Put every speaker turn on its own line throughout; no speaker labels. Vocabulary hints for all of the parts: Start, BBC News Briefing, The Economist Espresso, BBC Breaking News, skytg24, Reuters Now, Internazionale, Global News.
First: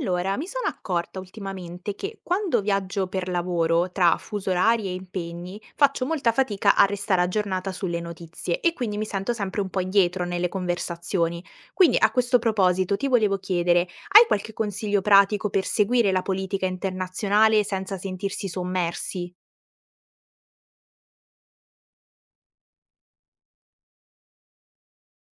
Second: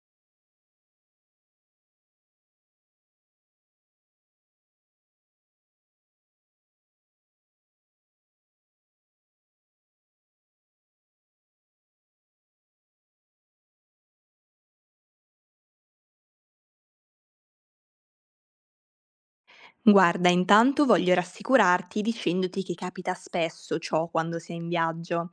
Allora, mi sono accorta ultimamente che quando viaggio per lavoro, tra fuso orari e impegni, faccio molta fatica a restare aggiornata sulle notizie e quindi mi sento sempre un po' indietro nelle conversazioni. Quindi a questo proposito ti volevo chiedere, hai qualche consiglio pratico per seguire la politica internazionale senza sentirsi sommersi?
Guarda, intanto voglio rassicurarti dicendoti che capita spesso ciò quando sei in viaggio.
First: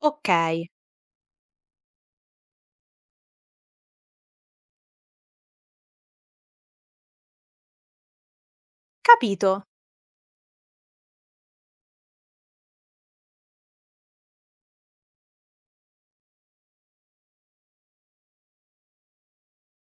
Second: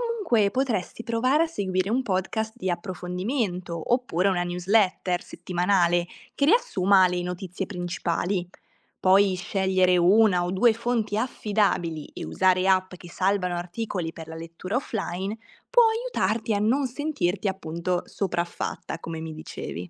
Ok,
potresti provare a seguire un podcast di approfondimento oppure una newsletter settimanale che riassuma le notizie principali. Poi
capito.
scegliere una o due fonti affidabili e usare app che salvano articoli per la lettura offline può aiutarti a non sentirti appunto sopraffatta, come mi dicevi.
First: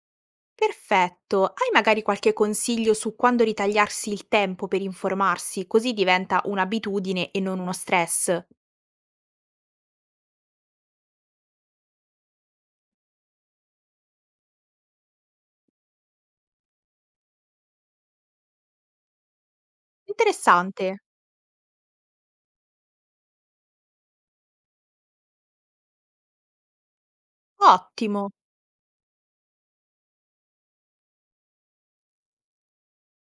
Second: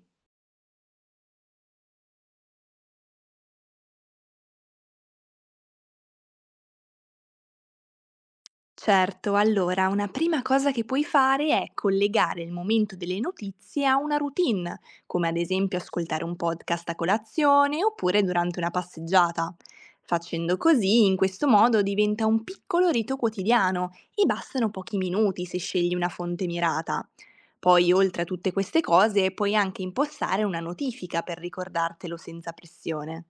Perfetto. Hai magari qualche consiglio su quando ritagliarsi il tempo per informarsi, così diventa un'abitudine e non uno stress?
Certo, allora una prima cosa che puoi fare è collegare il momento delle notizie a una routine, come ad esempio ascoltare un podcast a colazione oppure durante una passeggiata. Facendo
Interessante,
così, in questo modo diventa un piccolo rito quotidiano e bastano pochi minuti se scegli una fonte mirata. Poi, oltre a
ottimo,
tutte queste cose, puoi anche impostare una notifica per ricordartelo senza pressione.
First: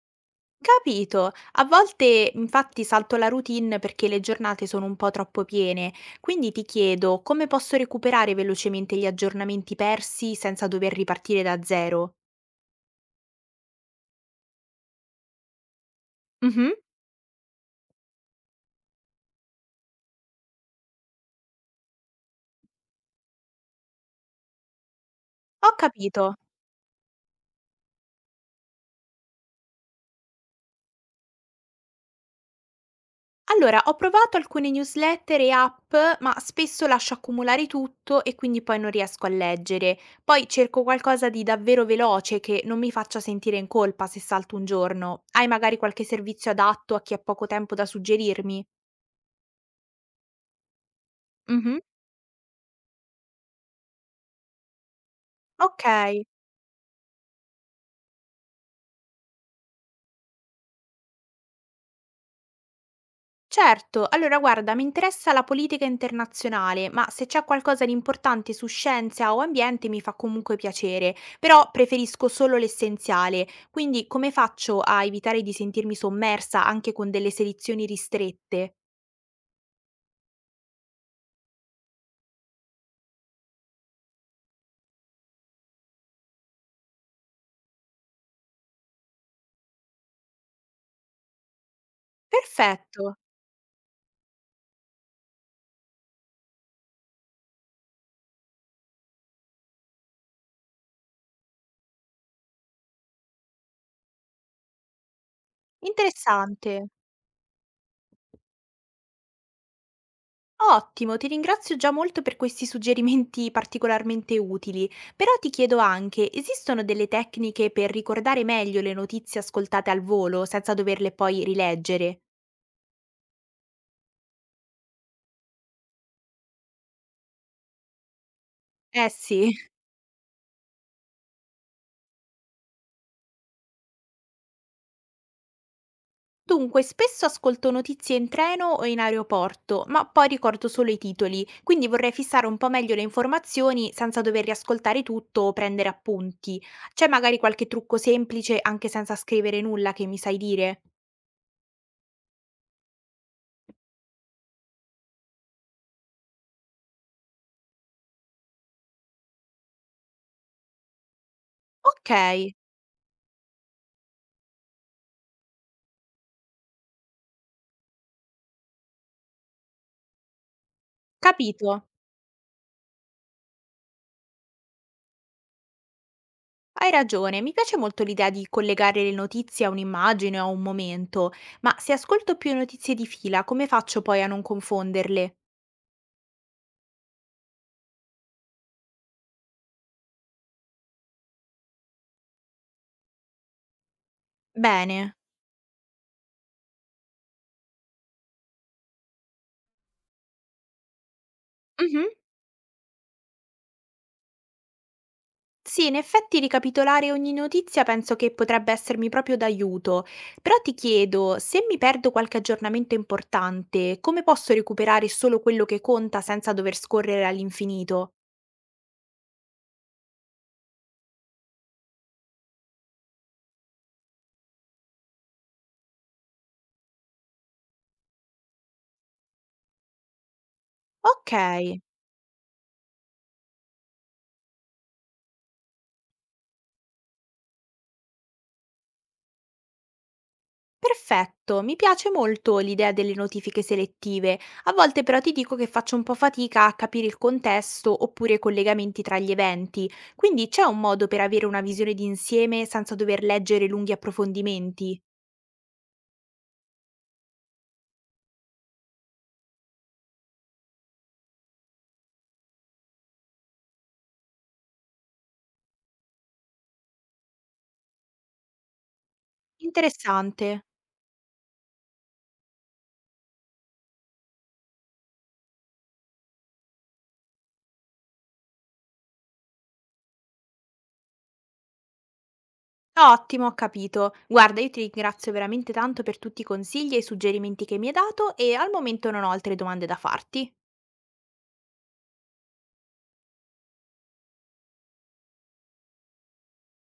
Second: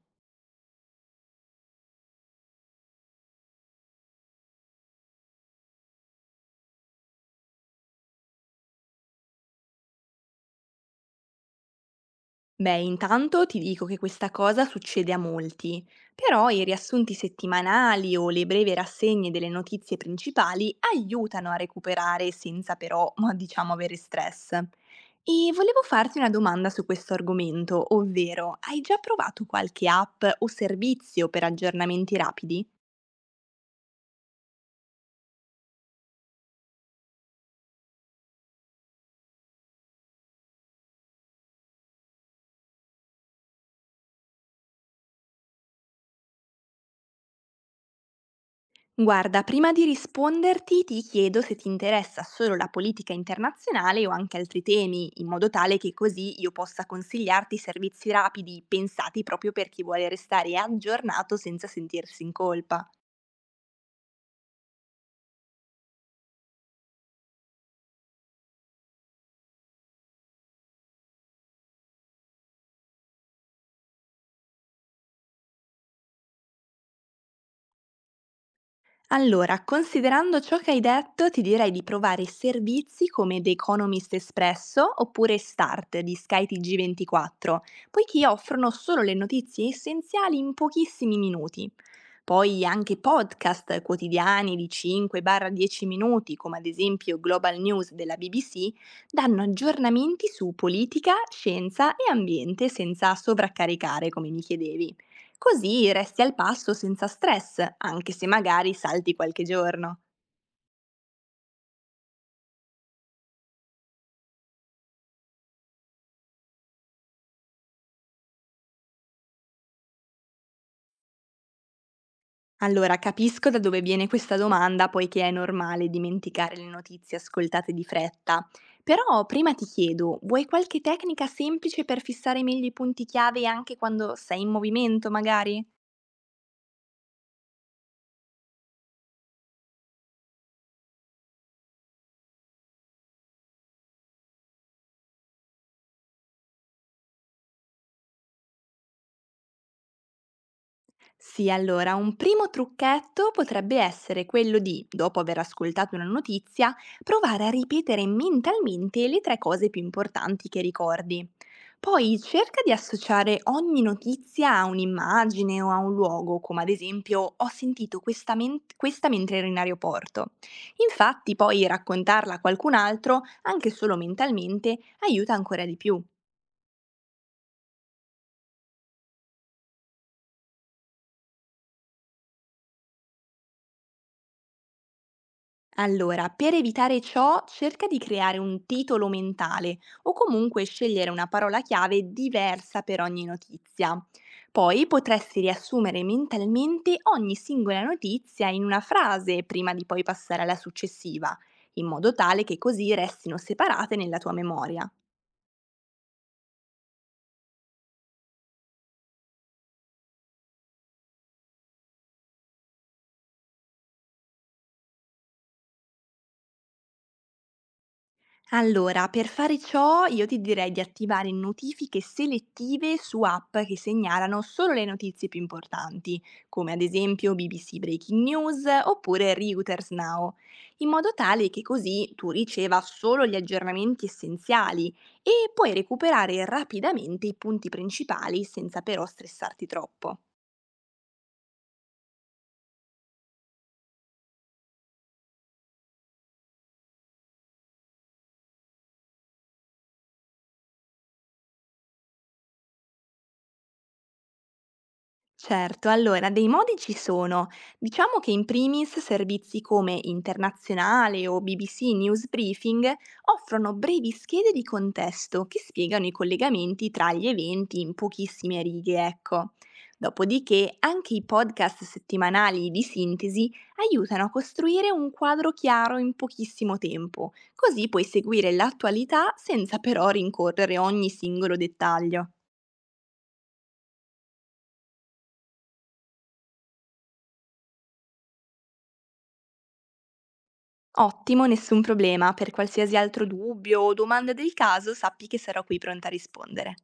capito. A volte infatti salto la routine perché le giornate sono un po' troppo piene, quindi ti chiedo come posso recuperare velocemente gli aggiornamenti persi senza dover ripartire da zero?
Beh, intanto ti dico che questa cosa succede a molti, però i
Mhm.
riassunti settimanali o le brevi rassegne delle notizie principali aiutano a recuperare senza però, ma diciamo, avere stress. E
Ho
volevo farti una
capito.
domanda su questo argomento, ovvero hai già provato qualche app o servizio per aggiornamenti rapidi?
Allora, ho provato alcune newsletter e app, ma spesso lascio accumulare tutto e quindi poi non riesco a leggere. Poi cerco qualcosa di davvero veloce che non mi faccia sentire in colpa se salto un giorno. Hai magari qualche servizio adatto a chi ha poco tempo da suggerirmi?
Guarda, prima di risponderti ti chiedo se ti
Mhm.
interessa solo la politica internazionale o anche altri temi, in modo tale che
Ok.
così io possa consigliarti servizi rapidi pensati proprio per chi vuole restare aggiornato senza sentirsi in colpa.
Certo, allora guarda, mi interessa la politica internazionale, ma se c'è qualcosa di importante su scienza o ambiente mi fa comunque piacere, però preferisco solo l'essenziale, quindi come faccio a evitare di sentirmi sommersa anche con delle selezioni ristrette?
Allora, considerando ciò che hai detto, ti direi di provare servizi come The Economist Espresso oppure Start di skytg 24 poiché offrono solo le notizie essenziali in pochissimi minuti. Poi anche
Perfetto,
podcast quotidiani di 5-10 minuti, come ad esempio Global News della BBC, danno aggiornamenti su politica, scienza e ambiente senza sovraccaricare, come mi chiedevi. Così resti al passo
interessante.
senza stress, anche se magari salti qualche giorno.
Ottimo, ti ringrazio già molto per questi suggerimenti particolarmente utili, però ti chiedo anche, esistono delle tecniche per ricordare meglio le notizie ascoltate al volo senza doverle poi rileggere?
Allora, capisco da dove viene questa domanda, poiché è normale dimenticare le notizie ascoltate di fretta.
Eh
Però
sì.
prima ti chiedo, vuoi qualche tecnica semplice per fissare meglio i punti chiave anche quando sei in movimento, magari?
Dunque, spesso ascolto notizie in treno o in aeroporto, ma poi ricordo solo i titoli, quindi vorrei fissare un po' meglio le informazioni senza dover riascoltare tutto o prendere appunti. C'è magari qualche trucco semplice, anche senza scrivere nulla, che mi sai dire?
Sì, allora, un primo trucchetto potrebbe essere quello di, dopo aver ascoltato una notizia, provare a ripetere mentalmente le 3 cose più importanti che ricordi.
Ok,
Poi cerca di associare ogni notizia a un'immagine o a un luogo, come ad esempio ho sentito questa, questa mentre ero in aeroporto. Infatti poi
capito.
raccontarla a qualcun altro, anche solo mentalmente, aiuta ancora di più.
Hai ragione, mi piace molto l'idea di collegare le notizie a un'immagine o a un momento, ma se ascolto più notizie di fila, come faccio poi a non confonderle?
Allora, per evitare ciò, cerca di creare un titolo mentale o comunque scegliere una parola chiave diversa per ogni notizia. Poi
Bene.
potresti riassumere mentalmente ogni singola notizia in una frase prima di poi passare alla successiva, in
Mhm.
modo tale che così restino separate nella tua memoria.
Sì, in effetti ricapitolare ogni notizia penso che potrebbe essermi proprio d'aiuto, però ti chiedo, se mi perdo qualche aggiornamento importante, come posso recuperare solo quello che conta senza dover scorrere all'infinito?
Allora, per fare ciò io ti direi di attivare notifiche selettive su app che segnalano solo le notizie più importanti, come ad esempio BBC Breaking News oppure Reuters Now, in modo
Ok,
tale che così tu riceva solo gli aggiornamenti essenziali e puoi recuperare rapidamente i punti principali senza però stressarti troppo.
perfetto, mi piace molto l'idea delle notifiche selettive, a volte però ti dico che faccio un po' fatica a capire il contesto oppure i collegamenti tra gli eventi, quindi c'è un modo per avere una visione d'insieme senza dover leggere lunghi approfondimenti?
Certo, allora dei modi ci sono. Diciamo che in primis servizi come Internazionale o BBC News Briefing offrono brevi schede di contesto che spiegano i collegamenti tra gli eventi in pochissime righe, ecco.
Interessante.
Dopodiché anche i podcast settimanali di sintesi aiutano a costruire un quadro chiaro in pochissimo tempo, così puoi seguire l'attualità senza però rincorrere ogni singolo dettaglio.
Ottimo, ho capito. Guarda, io ti ringrazio veramente tanto per tutti i consigli e i suggerimenti che mi hai dato e al momento non ho altre domande da farti.
Ottimo, nessun problema. Per qualsiasi altro dubbio o domanda del caso, sappi che sarò qui pronta a rispondere.